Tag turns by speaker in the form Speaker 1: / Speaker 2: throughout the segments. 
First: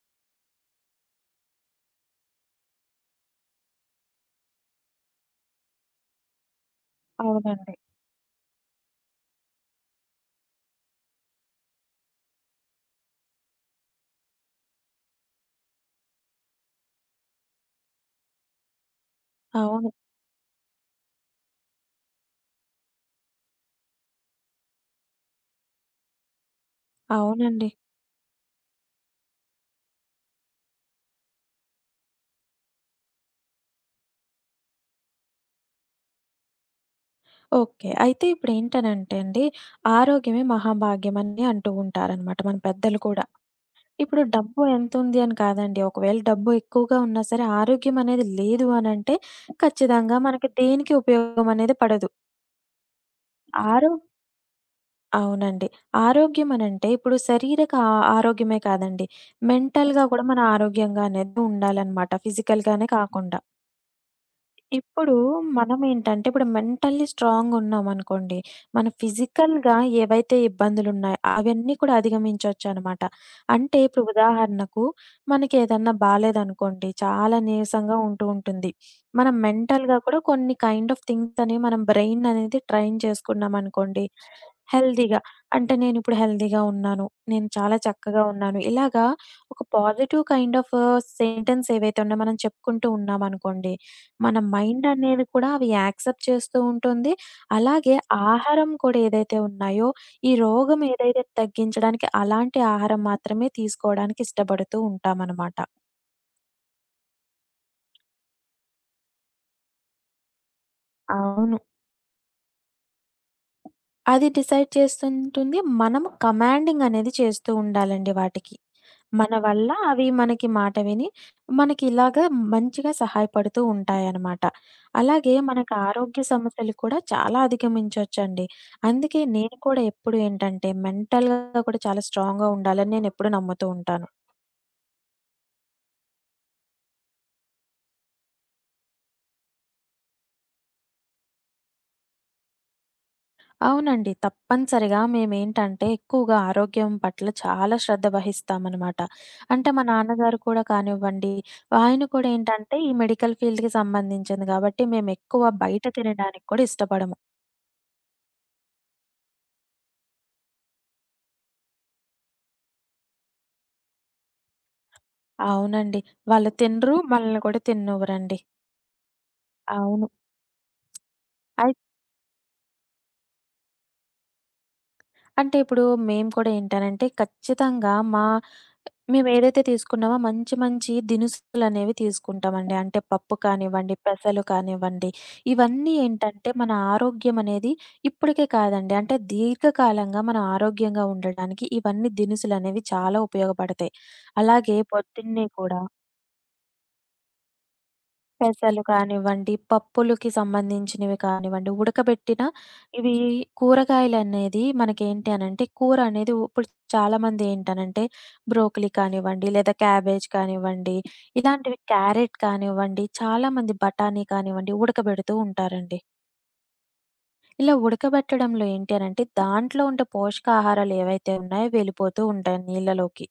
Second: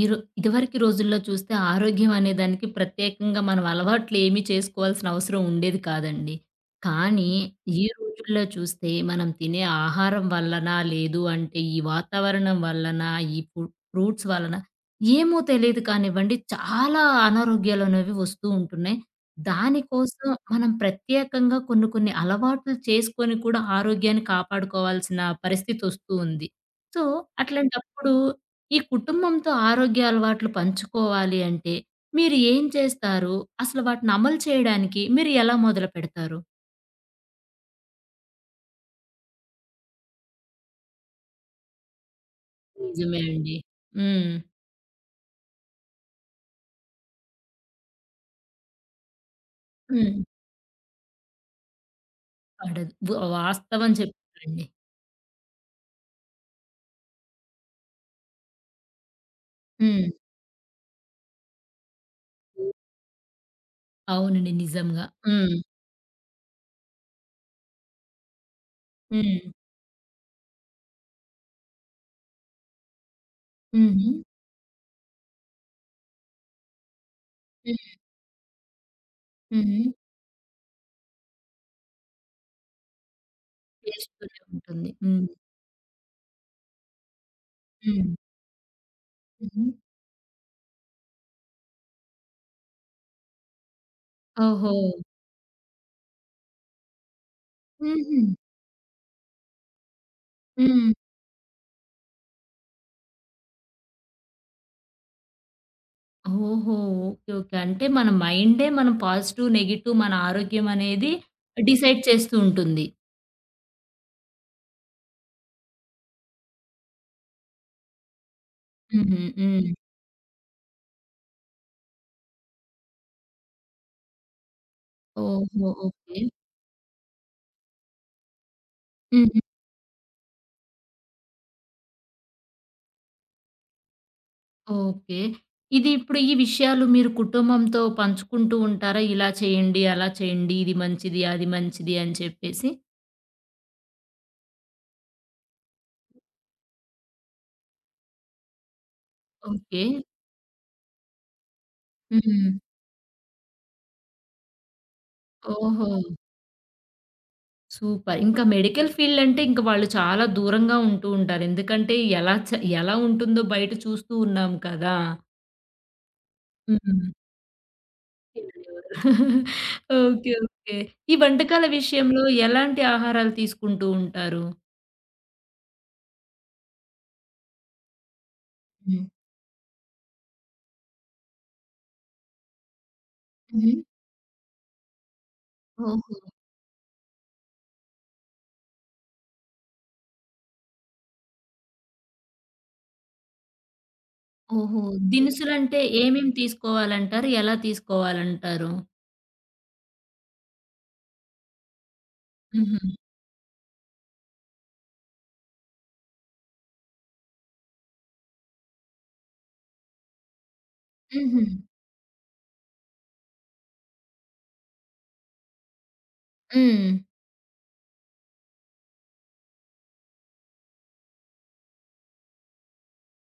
Speaker 1: ఈ రో ఇదివరకు రోజుల్లో చూస్తే ఆరోగ్యం అనే దానికి ప్రత్యేకంగా మనం అలవాట్లు ఏమీ చేసుకోవాల్సిన అవసరం ఉండేది కాదండి. కానీ
Speaker 2: అవునండి.
Speaker 1: ఈ రోజుల్లో చూస్తే మనం తినే ఆహారం వల్లనా, లేదు అంటే ఈ వాతావరణం వల్లనా, ఈ ఫు ఫ్రూట్స్ వలన ఏమో తెలీదు కానివ్వండి, చాలా అనారోగ్యాలనేవి వస్తూ ఉంటున్నాయి.
Speaker 2: అవును.
Speaker 1: దానికోసం మనం ప్రత్యేకంగా కొన్ని కొన్ని అలవాట్లు చేసుకొని కూడా ఆరోగ్యాన్ని కాపాడుకోవాల్సిన పరిస్థితొస్తూ ఉంది. సో,
Speaker 2: అవునండి.
Speaker 1: అట్లాంటప్పుడు ఈ కుటుంబంతో ఆరోగ్య అలవాట్లు పంచుకోవాలి అంటే మీరు ఏం చేస్తారు? అసలు వాటిని అమలు చేయడానికి మీరు ఎలా మొదలుపెడతారు?
Speaker 2: ఓకే. అయితే ఇప్పుడేంటనంటే అండి, ఆరోగ్యమే మహాభాగ్యం అని అంటూ ఉంటారనమాట మన పెద్దలు
Speaker 1: నిజమే
Speaker 2: కూడా.
Speaker 1: అండి.
Speaker 2: ఇప్పుడు
Speaker 1: హ్మ్.
Speaker 2: డబ్బు ఎంతుంది అని కాదండి. ఒకవేళ డబ్బు ఎక్కువగా ఉన్నా సరే ఆరోగ్యం అనేది లేదు అనంటే ఖచ్చితంగా
Speaker 1: హ్మ్.
Speaker 2: మనకి దేనికి ఉపయోగం అనేది పడదు.
Speaker 1: పడదు. వాస్తవం
Speaker 2: ఆరో
Speaker 1: చెప్పారండి.
Speaker 2: అవునండి. ఆరోగ్యం అనంటే ఇప్పుడు శరీరక ఆరోగ్యమే కాదండి. మెంటల్‌గా
Speaker 1: హ్మ్.
Speaker 2: కూడా మన ఆరోగ్యంగా అనేది ఉండాలనమాట. ఫిజికల్‌గానే కాకుండా.
Speaker 1: అవునండి. నిజంగా.
Speaker 2: ఇప్పుడు
Speaker 1: హ్మ్.
Speaker 2: మనమేంటంటే, ఇప్పుడు మెంటల్లీ స్ట్రాంగ్ ఉన్నామనుకోండి, మన
Speaker 1: హ్మ్.
Speaker 2: ఫిజికల్‌గా ఏవైతే ఇబ్బందులున్నాయో, అవన్నీ కూడా అధిగమించొచ్చనమాట. అంటే ఇప్పుడు
Speaker 1: హుహు.
Speaker 2: ఉదాహరణకు, మనకేదన్నా బాలేదనుకోండి, చాలా నీరసంగా ఉంటూ ఉంటుంది. మనం
Speaker 1: హుహు.
Speaker 2: మెంటల్‌గా కూడా కొన్ని కైండ్ ఆఫ్ థింగ్స్ అనేవి మనం బ్రెయిన్ అనేది ట్రైన్ చేసుకున్నామనుకోండి,
Speaker 1: చేస్తూనే ఉంటుంది.
Speaker 2: హెల్తీగా.
Speaker 1: హ్మ్.
Speaker 2: అంటే నేనిప్పుడు హెల్తీగా ఉన్నాను. నేను చాలా
Speaker 1: హ్మ్.
Speaker 2: చక్కగా ఉన్నాను. ఇలాగా ఒక
Speaker 1: హుహు.
Speaker 2: పాజిటివ్ కైండ్ ఆఫ్ సెంటెన్స్ ఏవైతే ఉన్నాయో మనం చెప్పుకుంటూ ఉన్నామనుకోండి, మన
Speaker 1: ఓహో!
Speaker 2: మైండ్ అనేది కూడా అవి యాక్సెప్ట్ చేస్తూ ఉంటుంది. అలాగే
Speaker 1: హుహు.
Speaker 2: ఆహారం కూడా ఏదైతే ఉన్నాయో, ఈ రోగం
Speaker 1: హ్మ్.
Speaker 2: ఏదైతే తగ్గించడానికి అలాంటి ఆహారం మాత్రమే తీసుకోవడానికి ఇష్టపడుతూ ఉంటామనమాట.
Speaker 1: ఓహో! ఓకే. ఓకే. అంటే మన మైండే మనం పాజిటివ్, నెగెటివ్ మన ఆరోగ్యం అనేది
Speaker 2: అవును.
Speaker 1: డిసైడ్ చేస్తూ ఉంటుంది.
Speaker 2: అది డిసైడ్ చేస్తుంటుంది. మనం కమాండింగ్ అనేది చేస్తూ ఉండాలండి వాటికి.
Speaker 1: హుహు.
Speaker 2: మన
Speaker 1: హ్మ్.
Speaker 2: వల్ల అవి మనకి మాట విని, మనకి ఇలాగా మంచిగా సహాయపడుతూ ఉంటాయనమాట. అలాగే
Speaker 1: ఓహో!
Speaker 2: మనకు
Speaker 1: ఓకే.
Speaker 2: ఆరోగ్య సమస్యలు కూడా చాలా అధిగమించొచ్చండి. అందుకే
Speaker 1: హుహు.
Speaker 2: నేను కూడా ఎప్పుడు ఏంటంటే మెంటల్‌గా కూడా చాలా స్ట్రాంగ్‌గా ఉండాలని నేనెప్పుడు నమ్ముతూ ఉంటాను.
Speaker 1: ఓకే. ఇది ఇప్పుడు ఈ విషయాలు మీరు కుటుంబంతో పంచుకుంటూ ఉంటారా? ఇలా చేయండి, అలా చేయండి, ఇది మంచిది, అది మంచిది అని చెప్పేసి.
Speaker 2: అవునండి. తప్పనిసరిగా మేమేంటంటే ఎక్కువగా ఆరోగ్యం పట్ల చాలా శ్రద్ధ వహిస్తామనమాట. అంటే
Speaker 1: ఓకే.
Speaker 2: మా నాన్నగారు కూడా కానివ్వండి, ఆయన కూడా
Speaker 1: హ్మ్.
Speaker 2: ఏంటంటే ఈ మెడికల్ ఫీల్డ్‌కి సంబంధించింది కాబట్టి మేమెక్కువ బయట
Speaker 1: ఓహో!
Speaker 2: తినడానికి కూడా ఇష్టపడము.
Speaker 1: సూపర్. ఇంకా మెడికల్ ఫీల్డ్ అంటే ఇంక వాళ్ళు చాలా దూరంగా ఉంటూ ఉంటారు. ఎందుకంటే ఎలా ఉంటుందో బయట చూస్తూ ఉన్నాం కదా!
Speaker 2: అవునండి. వాళ్ళు తినరు.
Speaker 1: హ్మ్.
Speaker 2: మనల్ని కూడా తిననివ్వరండి.
Speaker 1: తిననివ్వరు.
Speaker 2: అవును.
Speaker 1: ఓకే. ఓకే. ఈ వంటకాల
Speaker 2: అయి
Speaker 1: విషయంలో ఎలాంటి ఆహారాలు తీసుకుంటూ ఉంటారు?
Speaker 2: అంటే ఇప్పుడు మేము కూడా ఏంటనంటే ఖచ్చితంగా
Speaker 1: హ్మ్.
Speaker 2: మేమేదైతే తీసుకున్నామో మంచి మంచి దినుసులనేవి తీసుకుంటామండి. అంటే పప్పు
Speaker 1: హుహు.
Speaker 2: కానివ్వండి, పెసలు కానివ్వండి, ఇవన్నీ
Speaker 1: ఓహో!
Speaker 2: ఏంటంటే మన ఆరోగ్యం అనేది ఇప్పటికే కాదండి. అంటే దీర్ఘకాలంగా మనం ఆరోగ్యంగా ఉండడానికి ఇవన్నీ దినుసులనేవి చాలా ఉపయోగపడతాయి. అలాగే
Speaker 1: ఓహో!
Speaker 2: పొద్దున్నే
Speaker 1: దినుసులంటే
Speaker 2: కూడా
Speaker 1: ఏమేమి తీసుకోవాలంటారు? ఎలా తీసుకోవాలంటారు?
Speaker 2: పెసలు కానివ్వండి, పప్పులకి సంబంధించినవి కానివ్వండి, ఉడకబెట్టిన
Speaker 1: హుహు.
Speaker 2: ఇవి కూరగాయలనేది మనకేంటి అనంటే కూర అనేది ఇప్పుడు చాలామంది ఏంటనంటే బ్రోకలీ కానివ్వండి, లేదా క్యాబేజ్ కానివ్వండి,
Speaker 1: హుహు.
Speaker 2: ఇలాంటివి క్యారెట్ కానివ్వండి, చాలామంది బఠానీ కానివ్వండి ఉడకబెడుతూ ఉంటారండి.
Speaker 1: హ్మ్.
Speaker 2: ఇలా ఉడకబెట్టడంలో ఏంటి అనంటే దాంట్లో ఉండే పోషకాహారాలు ఏవైతే ఉన్నాయో వెళ్ళిపోతూ ఉంటాయి నీళ్ళలోకి.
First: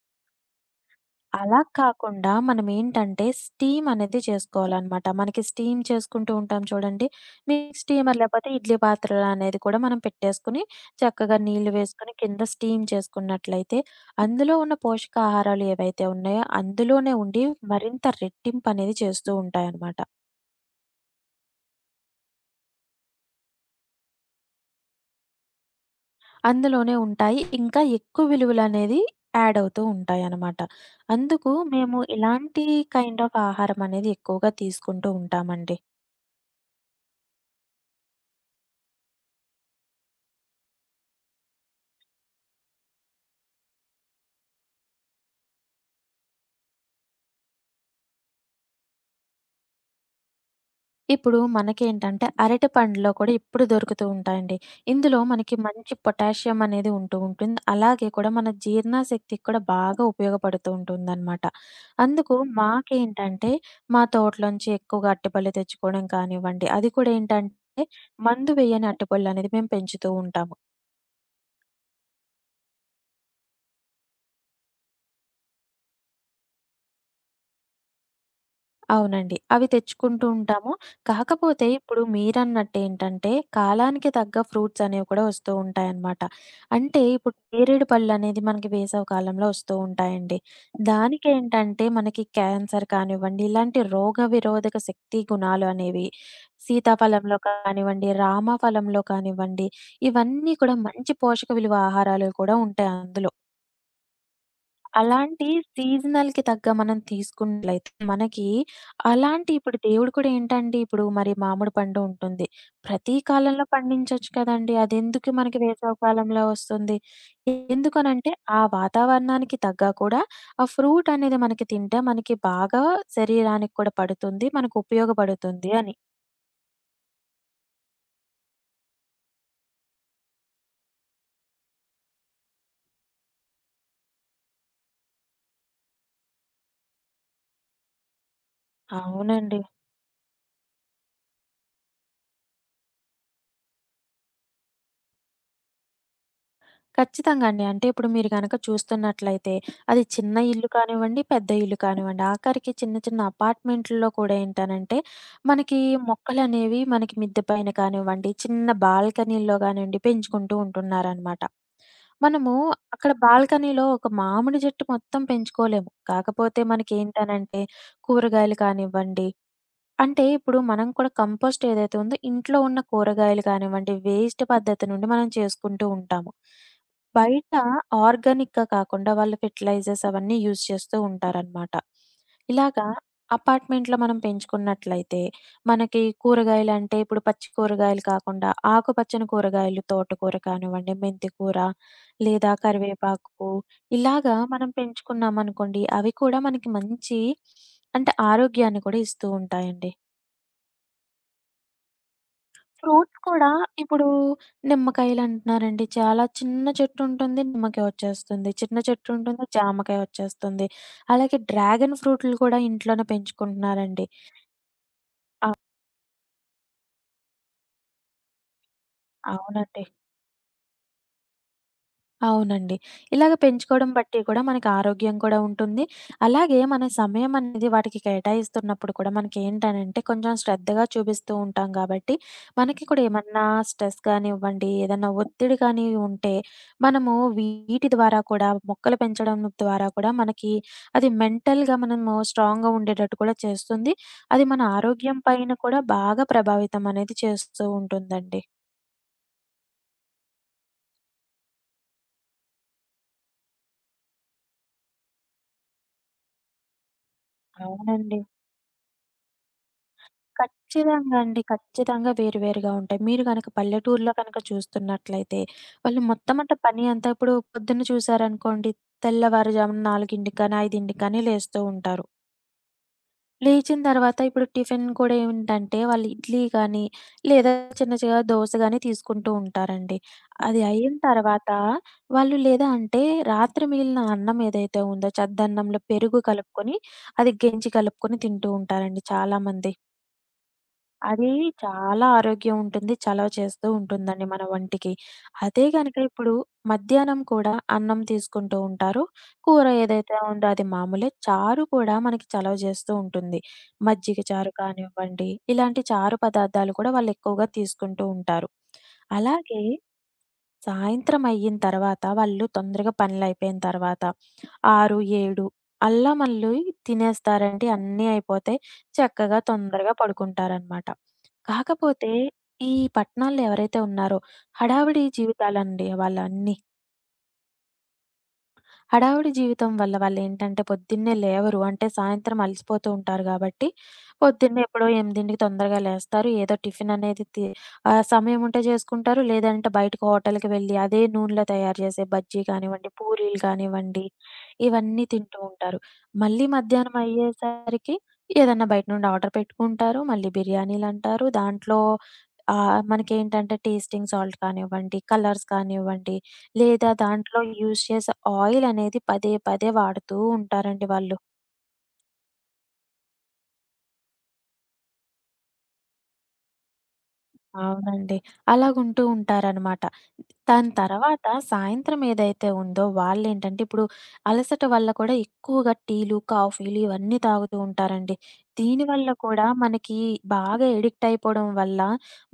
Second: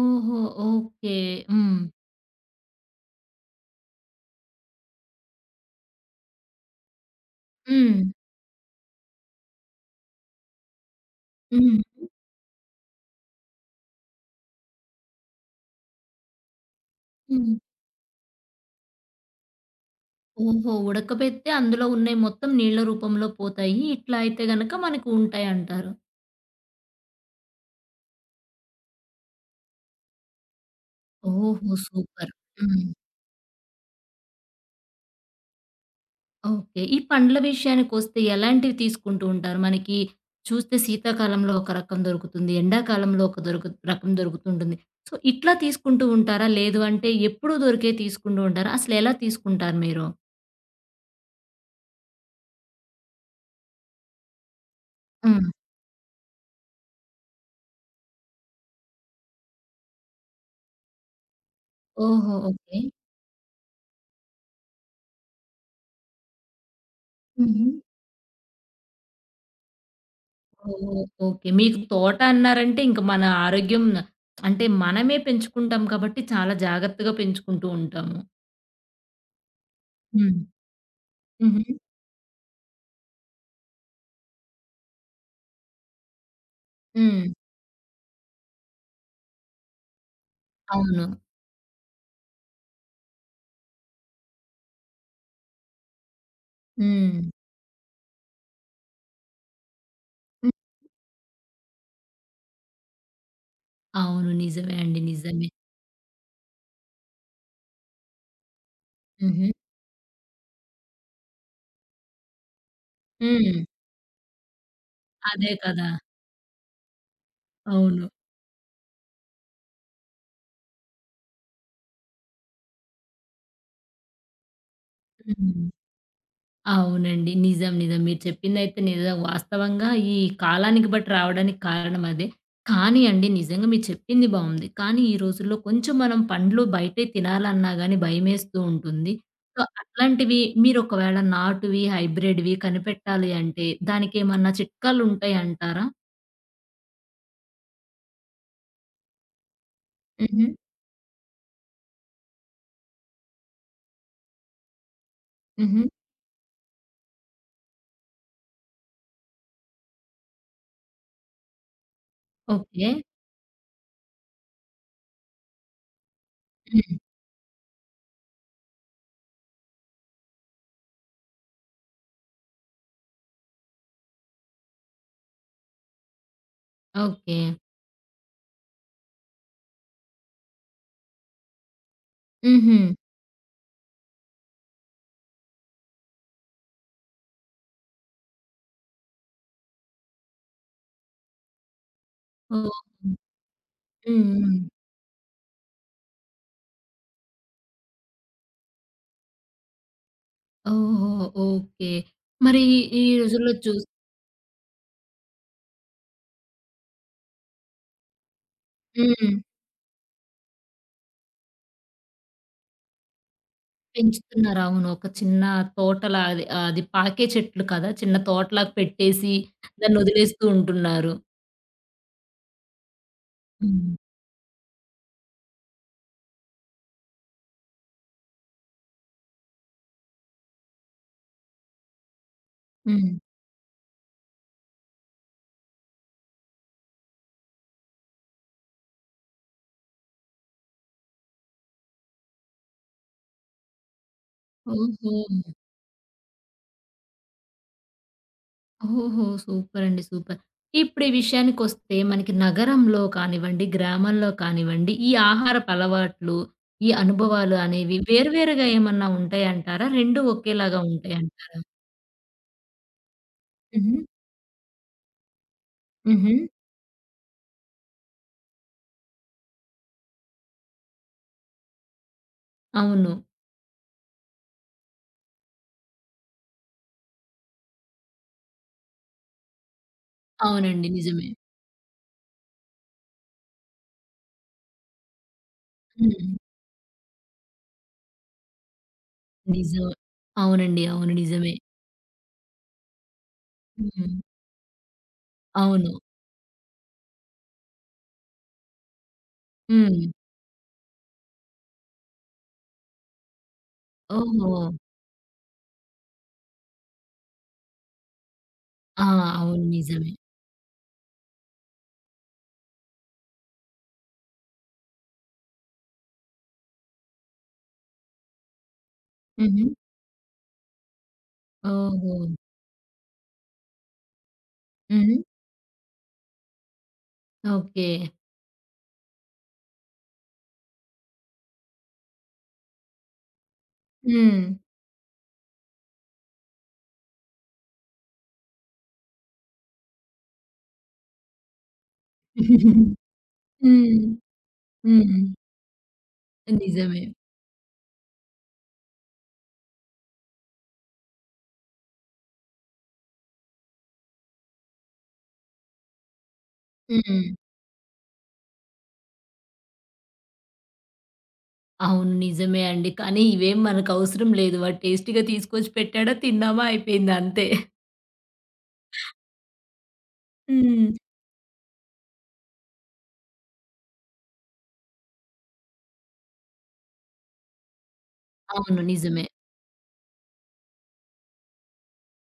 Speaker 1: ఓహో! ఓకే.
Speaker 2: అలా
Speaker 1: హ్మ్.
Speaker 2: కాకుండా మనమేంటంటే స్టీమ్ అనేది చేసుకోవాలనమాట. మనకి స్టీమ్ చేసుకుంటూ ఉంటాం చూడండి. మీకు
Speaker 1: హ్మ్.
Speaker 2: స్టీమర్ లేకపోతే ఇడ్లీ పాత్రలు అనేది కూడా మనం పెట్టేసుకొని, చక్కగా నీళ్లు
Speaker 1: హ్మ్.
Speaker 2: వేసుకొని కింద స్టీమ్ చేసుకున్నట్లయితే, అందులో ఉన్న పోషకాహారాలు ఏవైతే ఉన్నాయో అందులోనే ఉండి
Speaker 1: హ్మ్.
Speaker 2: మరింత రెట్టింపనేది చేస్తూ ఉంటాయనమాట.
Speaker 1: ఓహో! ఉడకబెడితే అందులో ఉన్నయి మొత్తం నీళ్ళ రూపంలో పోతాయి. ఇట్లా అయితే గనక మనకు ఉంటాయంటారు.
Speaker 2: అందులోనే ఉంటాయి. ఇంకా ఎక్కువ విలువలనేది యాడ్ అవుతూ ఉంటాయనమాట. అందుకు
Speaker 1: ఓహో!
Speaker 2: మేము
Speaker 1: సూపర్.
Speaker 2: ఇలాంటి
Speaker 1: హ్మ్.
Speaker 2: కైండ్ ఆఫ్ ఆహారం అనేది ఎక్కువగా తీసుకుంటూ ఉంటామండి.
Speaker 1: ఓకే. ఈ పండ్ల విషయానికొస్తే ఎలాంటివి తీసుకుంటూ ఉంటారు? మనకి చూస్తే శీతాకాలంలో ఒక రకం దొరుకుతుంది. ఎండాకాలంలో ఒక రకం దొరుకుతుంటుంది. సో, ఇట్లా తీసుకుంటూ ఉంటారా? లేదు అంటే ఎప్పుడూ దొరికేయి తీసుకుంటూ ఉంటారా? అసలెలా తీసుకుంటారు మీరు?
Speaker 2: ఇప్పుడు మనకేంటంటే అరటి పండ్లో కూడా ఇప్పుడు దొరుకుతూ ఉంటాయండి. ఇందులో
Speaker 1: ఆ!
Speaker 2: మనకి మంచి పొటాషియం అనేది ఉంటూ ఉంటుంది. అలాగే కూడా మన జీర్ణశక్తికి కూడా బాగా ఉపయోగపడుతూ ఉంటుందనమాట.
Speaker 1: ఓహో!
Speaker 2: అందుకు
Speaker 1: ఓకే.
Speaker 2: మాకేంటంటే మా తోటలోంచి ఎక్కువగా అరటిపళ్ళు తెచ్చుకోవడం కానివ్వండి, అది కూడా ఏంటంటే
Speaker 1: హుహు.
Speaker 2: మందు వేయని అరటిపళ్ళు అనేది మేము పెంచుతూ ఉంటాము.
Speaker 1: ఓహ్! ఓకే. మీకు తోట అన్నారంటే ఇంక మన ఆరోగ్యం అంటే మనమే పెంచుకుంటాం కాబట్టి చాలా జాగ్రత్తగా పెంచుకుంటూ ఉంటాము.
Speaker 2: అవునండి. అవి తెచ్చుకుంటూ
Speaker 1: హ్మ్.
Speaker 2: ఉంటాము. కాకపోతే
Speaker 1: హుహు.
Speaker 2: ఇప్పుడు మీరన్నట్టేంటంటే, కాలానికి తగ్గ ఫ్రూట్స్ అనేవి కూడా వస్తూ ఉంటాయన్నమాట. అంటే
Speaker 1: హ్మ్.
Speaker 2: ఇప్పుడు నేరేడు పళ్ళనేది మనకి వేసవి కాలంలో వస్తూ ఉంటాయండి.
Speaker 1: అవును.
Speaker 2: దానికేంటంటే మనకి క్యాన్సర్ కానివ్వండి, ఇలాంటి రోగ విరోధక శక్తి గుణాలు అనేవి
Speaker 1: హ్మ్.
Speaker 2: సీతాఫలంలో కానివ్వండి, రామఫలంలో కానివ్వండి,
Speaker 1: హ్మ్.
Speaker 2: ఇవన్నీ కూడా మంచి పోషక విలువ ఆహారాలు కూడా ఉంటాయి అందులో.
Speaker 1: అవును. నిజమే అండి.
Speaker 2: అలాంటి
Speaker 1: నిజమే.
Speaker 2: సీజనల్‌కి తగ్గ మనం తీసుకున్నట్లయితే మనకి
Speaker 1: హుహు.
Speaker 2: అలాంటి ఇప్పుడు దేవుడు కూడా ఏంటండి, ఇప్పుడు మరి మామిడి పండు ఉంటుంది. ప్రతి
Speaker 1: హ్మ్.
Speaker 2: కాలంలో పండించొచ్చు కదండీ! అదెందుకు
Speaker 1: అదే
Speaker 2: మనకి
Speaker 1: కదా!
Speaker 2: వేసవి కాలంలో వస్తుంది?
Speaker 1: అవును.
Speaker 2: ఎందుకనంటే ఆ వాతావరణానికి తగ్గ కూడా ఆ ఫ్రూట్ అనేది మనకి తింటే మనకి బాగా శరీరానికి కూడా పడుతుంది. మనకు
Speaker 1: హ్మ్.
Speaker 2: ఉపయోగపడుతుంది అని.
Speaker 1: అవునండి. నిజం. నిజం. మీరు చెప్పిందైతే నిజం. వాస్తవంగా ఈ కాలానికి బట్టి రావడానికి కారణం అదే. కానీ అండి, నిజంగా మీరు చెప్పింది బావుంది. కానీ ఈ రోజుల్లో కొంచెం మనం పండ్లు బయటే తినాలన్నా గాని భయమేస్తూ ఉంటుంది. సో,
Speaker 2: అవునండి.
Speaker 1: అట్లాంటివి మీరు ఒకవేళ నాటువి, హైబ్రిడ్‌వి కనిపెట్టాలి అంటే దానికేమన్నా చిట్కాలు ఉంటాయంటారా?
Speaker 2: ఖచ్చితంగా అండి. అంటే ఇప్పుడు మీరు గనక చూస్తున్నట్లయితే అది చిన్న
Speaker 1: హుహు.
Speaker 2: ఇల్లు కానివ్వండి, పెద్ద ఇల్లు కానివ్వండి, ఆఖరికి చిన్న చిన్న అపార్ట్‌మెంట్‌ల్లో కూడా ఏంటనంటే మనకి
Speaker 1: హుహు.
Speaker 2: మొక్కలనేవి మనకి మిద్దె పైన కానివ్వండి, చిన్న బాల్కనీల్లో గానివ్వండి పెంచుకుంటూ ఉంటున్నారనమాట. మనము
Speaker 1: ఓకే.
Speaker 2: అక్కడ బాల్కనీలో ఒక మామిడి చెట్టు మొత్తం పెంచుకోలేము. కాకపోతే
Speaker 1: హ్మ్.
Speaker 2: మనకేంటనంటే కూరగాయలు కానివ్వండి, అంటే ఇప్పుడు మనం కూడా కంపోస్ట్ ఏదైతే ఉందో ఇంట్లో ఉన్న కూరగాయలు కానివ్వండి, వేస్ట్ పద్ధతి నుండి మనం చేసుకుంటూ ఉంటాము.
Speaker 1: ఓకే.
Speaker 2: బయట ఆర్గానిక్‌గా కాకుండా వాళ్ళు ఫెర్టిలైజర్స్ అవన్నీ యూజ్ చేస్తూ ఉంటారనమాట.
Speaker 1: హుహు.
Speaker 2: ఇలాగా అపార్ట్మెంట్‌లో మనం పెంచుకున్నట్లయితే మనకి కూరగాయలంటే ఇప్పుడు పచ్చి కూరగాయలు కాకుండా ఆకుపచ్చని కూరగాయలు తోటకూర కానివ్వండి, మెంతి కూర లేదా
Speaker 1: ఓహ్! హ్మ్.
Speaker 2: కరివేపాకు
Speaker 1: హ్మ్.
Speaker 2: ఇలాగా
Speaker 1: హ్మ్.
Speaker 2: మనం పెంచుకున్నామనుకోండి అవి కూడా మనకి మంచి అంటే ఆరోగ్యాన్ని కూడా ఇస్తూ ఉంటాయండి.
Speaker 1: ఓహో! ఓకే. మరి ఈ
Speaker 2: ఫ్రూట్స్ కూడా
Speaker 1: రోజుల్లో
Speaker 2: ఇప్పుడు నిమ్మకాయలంటున్నారండి. చాలా చిన్న చెట్టు ఉంటుంది నిమ్మకాయ వచ్చేస్తుంది. చిన్న చెట్టు
Speaker 1: హ్మ్.
Speaker 2: ఉంటుంది జామకాయ వచ్చేస్తుంది. అలాగే డ్రాగన్ ఫ్రూట్లు కూడా ఇంట్లోనే పెంచుకుంటున్నారండి.
Speaker 1: పెంచుతున్నారు. అవును. ఒక చిన్న
Speaker 2: అవ్
Speaker 1: తోటలా అది అది పాకే చెట్లు కదా! చిన్న తోటలాగా పెట్టేసి
Speaker 2: అవునండి.
Speaker 1: దాన్నొదిలేస్తూ ఉంటున్నారు.
Speaker 2: అవునండి. ఇలాగ పెంచుకోవడం
Speaker 1: హ్మ్.
Speaker 2: బట్టి కూడా మనకి ఆరోగ్యం కూడా ఉంటుంది. అలాగే మన సమయం అనేది వాటికి కేటాయిస్తున్నప్పుడు కూడా మనకేంటనంటే కొంచెం శ్రద్ధగా చూపిస్తూ ఉంటాం కాబట్టి, మనకి కూడా
Speaker 1: హ్మ్.
Speaker 2: ఏమన్నా స్ట్రెస్ కానివ్వండి, ఏదన్నా ఒత్తిడి కానీ ఉంటే మనము వీటి ద్వారా కూడా మొక్కలు పెంచడం ద్వారా కూడా మనకి అది మెంటల్‌గా మనము స్ట్రాంగ్‌గా ఉండేటట్టు కూడా చేస్తుంది. అది మన
Speaker 1: ఓహో!
Speaker 2: ఆరోగ్యం పైన కూడా బాగా ప్రభావితం అనేది చేస్తూ ఉంటుందండి.
Speaker 1: ఓహో! సూపర్ అండి. సూపర్. ఇప్పుడు ఈ విషయానికొస్తే మనకి నగరంలో కానివ్వండి, గ్రామాల్లో కానివ్వండి, ఈ ఆహారపు అలవాట్లు, ఈ అనుభవాలు అనేవి
Speaker 2: అవునండి.
Speaker 1: వేరువేరుగా ఏమన్నా ఉంటాయంటారా? 2 ఒకేలాగా
Speaker 2: ఖచ్చితంగా అండి.
Speaker 1: ఉంటాయంటారా?
Speaker 2: ఖచ్చితంగా వేరు వేరుగా ఉంటాయి. మీరు గనక
Speaker 1: హుహు.
Speaker 2: పల్లెటూరులో కనుక చూస్తున్నట్లయితే, వాళ్ళు
Speaker 1: హుహు.
Speaker 2: మొత్తం అంటే పని అంతా ఇప్పుడు పొద్దున్న చూసారనుకోండి, తెల్లవారుజామున 4కి గాని, 5కి గాని లేస్తూ ఉంటారు.
Speaker 1: అవును.
Speaker 2: లేచిన తర్వాత ఇప్పుడు టిఫిన్ కూడా ఏంటంటే, వాళ్ళు ఇడ్లీ గాని, లేదా చిన్న చిన్న దోస గాని తీసుకుంటూ ఉంటారండి. అది
Speaker 1: అవునండి.
Speaker 2: అయిన
Speaker 1: నిజమే.
Speaker 2: తర్వాత వాళ్ళు లేదా అంటే రాత్రి మిగిలిన అన్నం ఏదైతే ఉందో, చద్దన్నంలో పెరుగు
Speaker 1: హ్మ్.
Speaker 2: కలుపుకొని, అది గెంజి కలుపుకొని తింటూ ఉంటారండి చాలామంది.
Speaker 1: నిజం. అవునండి. అవును.
Speaker 2: అది
Speaker 1: నిజమే.
Speaker 2: చాలా ఆరోగ్యం ఉంటుంది. చలవ చేస్తూ
Speaker 1: హ్మ్.
Speaker 2: ఉంటుందండి మన ఒంటికి. అదే
Speaker 1: అవును.
Speaker 2: గనక ఇప్పుడు మధ్యాహ్నం కూడా అన్నం తీసుకుంటూ ఉంటారు. కూర
Speaker 1: హ్మ్.
Speaker 2: ఏదైతే ఉందో అది మామూలే. చారు కూడా మనకి చలవ చేస్తూ ఉంటుంది. మజ్జిగ
Speaker 1: ఓహో!
Speaker 2: చారు కానివ్వండి, ఇలాంటి చారు పదార్థాలు కూడా వాళ్ళెక్కువగా తీసుకుంటూ ఉంటారు.
Speaker 1: ఆ! అవును.
Speaker 2: అలాగే
Speaker 1: నిజమే.
Speaker 2: సాయంత్రం అయిన తర్వాత వాళ్ళు తొందరగా పనులయిపోయిన తర్వాత 6, 7 అల్లా మళ్ళీ తినేస్తారండి. అన్నీ అయిపోతాయి. చక్కగా
Speaker 1: హుహు.
Speaker 2: తొందరగా పడుకుంటారనమాట. కాకపోతే
Speaker 1: ఓహో!
Speaker 2: ఈ పట్టణాల్లో ఎవరైతే ఉన్నారో హడావిడి
Speaker 1: హ్మ్.
Speaker 2: జీవితాలండి వాళ్ళన్నీ.
Speaker 1: ఓకే.
Speaker 2: హడావుడి జీవితం వల్ల వాళ్ళేంటంటే పొద్దున్నే లేవరు. అంటే సాయంత్రం అలసిపోతూ ఉంటారు గాబట్టి,
Speaker 1: హ్మ్.
Speaker 2: పొద్దున్నే ఎప్పుడో 8కి తొందరగా లేస్తారు. ఏదో టిఫిన్ అనేది సమయం ఉంటే జేసుకుంటారు. లేదంటే బయటకి హోటల్‌కి వెళ్ళి అదే నూనెలో తయారు చేసే బజ్జీ కానివ్వండి, పూరీలు
Speaker 1: హ్మ్.
Speaker 2: కానివ్వండి, ఇవన్నీ
Speaker 1: హ్మ్.
Speaker 2: తింటూ ఉంటారు. మళ్ళీ మధ్యాహ్నం
Speaker 1: నిజమే.
Speaker 2: అయ్యేసరికి ఏదన్నా బయట నుండి ఆర్డర్ పెట్టుకుంటారు. మళ్ళీ బిర్యానీలంటారు. దాంట్లో మనకేంటంటే టేస్టింగ్ సాల్ట్ కానివ్వండి, కలర్స్ కానివ్వండి లేదా
Speaker 1: హ్మ్.
Speaker 2: దాంట్లో యూజ్ చేసే ఆయిల్ అనేది పదే పదే వాడుతూ ఉంటారండి వాళ్ళు.
Speaker 1: అవును. నిజమే అండి. కానీ ఇవేం మనకవసరం లేదు. వాడు టేస్టీగా తీసుకొచ్చి పెట్టాడా, తిన్నామా, అయిపోయింది అంతే.
Speaker 2: అవునండి. అలాగుంటూ ఉంటారనమాట. దాని హ్మ్.
Speaker 1: హ్మ్.
Speaker 2: తర్వాత సాయంత్రం ఏదైతే ఉందో వాళ్ళేంటంటే, ఇప్పుడు అలసట వల్ల కూడా ఎక్కువగా టీలు, కాఫీలు ఇవన్నీ తాగుతూ ఉంటారండి.
Speaker 1: అవును.
Speaker 2: దీనివల్ల
Speaker 1: నిజమే.
Speaker 2: కూడా మనకి బాగా ఎడిక్ట్ అయిపోవడం వల్ల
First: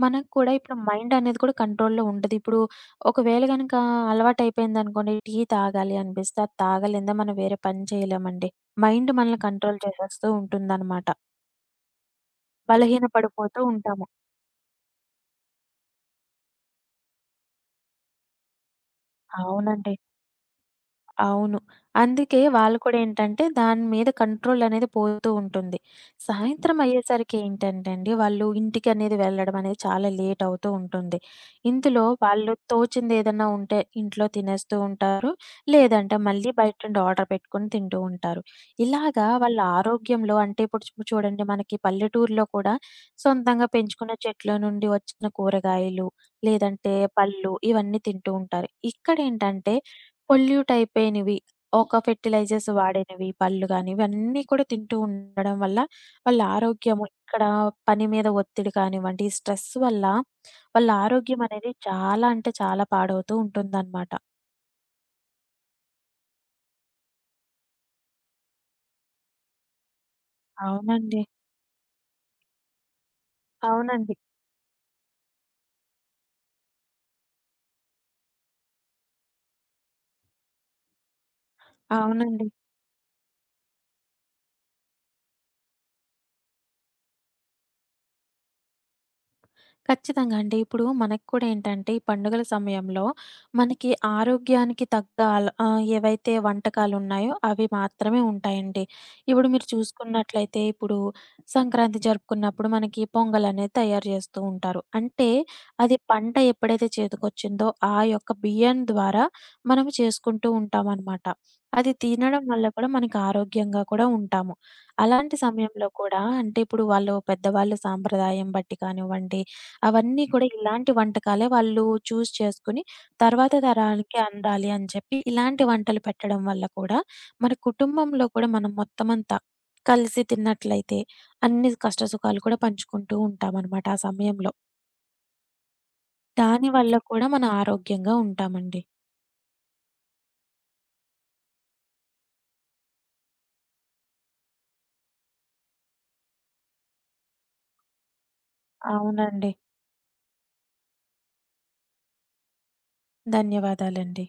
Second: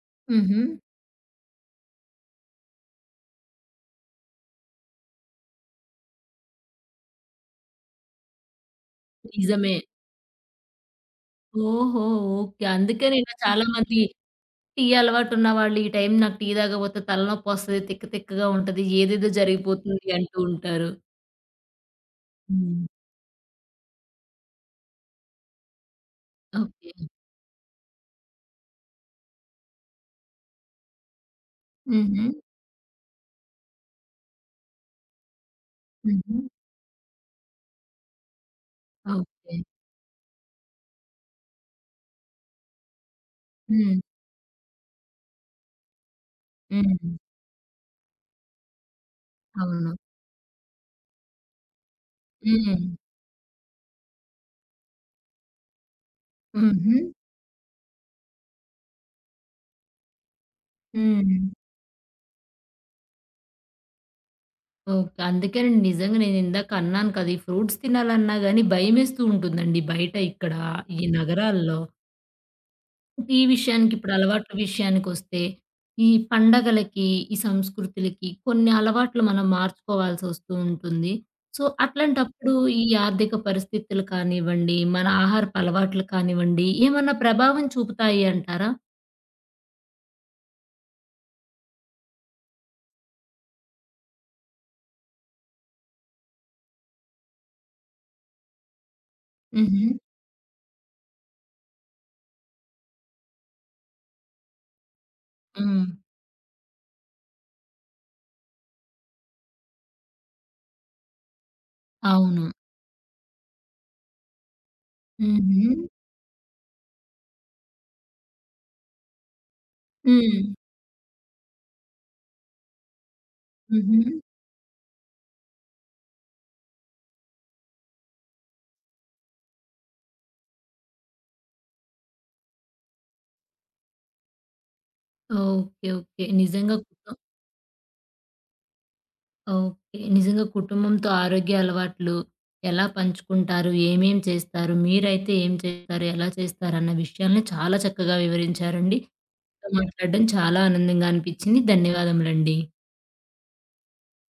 Speaker 2: మనకు కూడా
Speaker 1: హుహు.
Speaker 2: ఇప్పుడు మైండ్ అనేది కూడా కంట్రోల్‌లో ఉండదు. ఇప్పుడు ఒకవేళ గనక అలవాటయిపోయిందనుకోండి, టీ తాగాలి అనిపిస్తే అది తాగలేందే మనం వేరే పని చేయలేమండి. మైండ్ మనల్ని
Speaker 1: నిజమే.
Speaker 2: కంట్రోల్ చేసేస్తూ ఉంటుందనమాట.
Speaker 1: ఓహో! ఓకే.
Speaker 2: బలహీన
Speaker 1: అందుకనే ఇలా
Speaker 2: పడిపోతూ
Speaker 1: చాలా మంది
Speaker 2: ఉంటాము.
Speaker 1: టీ అలవాటున్న వాళ్ళు, "ఈ టైం నాకు టీ తాగకపోతే తలనొప్పొస్తది, తిక్క తిక్కగా ఉంటది, ఏదేదో
Speaker 2: అవునండి.
Speaker 1: జరిగిపోతుంది" అంటూ ఉంటారు.
Speaker 2: అవును. అందుకే వాళ్ళు
Speaker 1: హ్మ్.
Speaker 2: కూడా ఏంటంటే, దాని మీద కంట్రోల్ అనేది పోతూ ఉంటుంది. సాయంత్రం
Speaker 1: ఓకే.
Speaker 2: అయ్యేసరికి ఏంటంటే అండి, వాళ్ళు ఇంటికనేది వెళ్ళడం అనేది చాలా లేట్ అవుతూ ఉంటుంది. ఇందులో
Speaker 1: హుహు.
Speaker 2: వాళ్ళు తోచింది ఏదన్నా ఉంటే ఇంట్లో తినేస్తూ ఉంటారు. లేదంటే
Speaker 1: హుహు.
Speaker 2: మళ్ళీ బయట నుండి ఆర్డర్ పెట్టుకొని తింటూ ఉంటారు. ఇలాగా
Speaker 1: ఓకే.
Speaker 2: వాళ్ళ ఆరోగ్యంలో అంటే ఇప్పుడు చూడండి మనకి పల్లెటూరులో కూడా సొంతంగా
Speaker 1: హ్మ్.
Speaker 2: పెంచుకున్న చెట్ల నుండి వచ్చిన కూరగాయలు, లేదంటే
Speaker 1: హ్మ్.
Speaker 2: పళ్ళు ఇవన్నీ తింటూ ఉంటారు. ఇక్కడేంటంటే
Speaker 1: అవును.
Speaker 2: పొల్యూట్ అయిపోయినవి. ఒక ఫెర్టిలైజర్స్
Speaker 1: హ్మ్.
Speaker 2: వాడినవి పళ్ళు గాని, ఇవన్నీ కూడా తింటూ ఉండడం వల్ల వాళ్ళ
Speaker 1: హుహు.
Speaker 2: ఆరోగ్యము ఇక్కడ పని మీద ఒత్తిడి కానివ్వండి, ఈ స్ట్రెస్ వల్ల వాళ్ళ ఆరోగ్యం
Speaker 1: హ్మ్.
Speaker 2: అనేది చాలా అంటే చాలా పాడవుతూ ఉంటుందన్నమాట.
Speaker 1: ఓకే. అందుకేనండి, నిజంగా నేనిందాక అన్నాను కదా! ఈ ఫ్రూట్స్ తినాలన్నా గాని భయమేస్తూ ఉంటుందండి బయట ఇక్కడ ఈ
Speaker 2: అవునండి.
Speaker 1: నగరాల్లో. ఈ విషయానికి ఇప్పుడు
Speaker 2: అవునండి.
Speaker 1: అలవాట్ల విషయానికొస్తే, ఈ పండగలకి, ఈ సంస్కృతులకి కొన్ని అలవాట్లు మనం మార్చుకోవాల్సొస్తూ ఉంటుంది. సో,
Speaker 2: అవునండి.
Speaker 1: అట్లాంటప్పుడు ఈ ఆర్థిక పరిస్థితులు కానివ్వండి, మన ఆహారపు అలవాట్లు కానివ్వండి, ఏమన్నా ప్రభావం చూపుతాయి అంటారా?
Speaker 2: ఖచ్చితంగా అండి. ఇప్పుడు మనకు కూడా ఏంటంటే, ఈ పండుగల సమయంలో మనకి ఆరోగ్యానికి తగ్గ ఏవైతే వంటకాలున్నాయో అవి మాత్రమే ఉంటాయండి. ఇప్పుడు మీరు
Speaker 1: హుహు.
Speaker 2: చూసుకున్నట్లయితే ఇప్పుడు సంక్రాంతి జరుపుకున్నప్పుడు మనకి పొంగలనేది తయారు చేస్తూ ఉంటారు. అంటే
Speaker 1: హ్మ్.
Speaker 2: అది పంట ఎప్పుడైతే చేతికొచ్చిందో ఆ యొక్క బియ్యం ద్వారా మనం చేసుకుంటూ ఉంటామనమాట. అది తినడం
Speaker 1: అవును.
Speaker 2: వల్ల కూడా మనకి ఆరోగ్యంగా కూడా ఉంటాము. అలాంటి
Speaker 1: హుహు.
Speaker 2: సమయంలో కూడా అంటే ఇప్పుడు వాళ్ళు పెద్దవాళ్ళు సాంప్రదాయం బట్టి కానివ్వండి అవన్నీ
Speaker 1: హ్మ్.
Speaker 2: కూడా ఇలాంటి వంటకాలే వాళ్ళు చూజ్ చేసుకొని తర్వాత
Speaker 1: హుహు.
Speaker 2: తరాలకి అందాలి అని చెప్పి ఇలాంటి వంటలు పెట్టడం వల్ల కూడా మన కుటుంబంలో కూడా మనం మొత్తం అంతా కలిసి తిన్నట్లయితే అన్ని కష్ట సుఖాలు కూడా పంచుకుంటూ ఉంటామన్నమాట ఆ సమయంలో.
Speaker 1: ఓకే. ఓకే.
Speaker 2: దాని
Speaker 1: నిజంగా
Speaker 2: వల్ల కూడా మనం ఆరోగ్యంగా ఉంటామండి.
Speaker 1: ఓకే. నిజంగా కుటుంబంతో ఆరోగ్య అలవాట్లు ఎలా పంచుకుంటారు? ఏమేం చేస్తారు? మీరైతే ఏం చేస్తారు? ఎలా చేస్తారన్న విషయాల్ని చాలా చక్కగా వివరించారండి.
Speaker 2: అవునండి.
Speaker 1: మీతో మాట్లాడడం చాలా ఆనందంగా అనిపించింది. ధన్యవాదములండి.
Speaker 2: ధన్యవాదాలండి.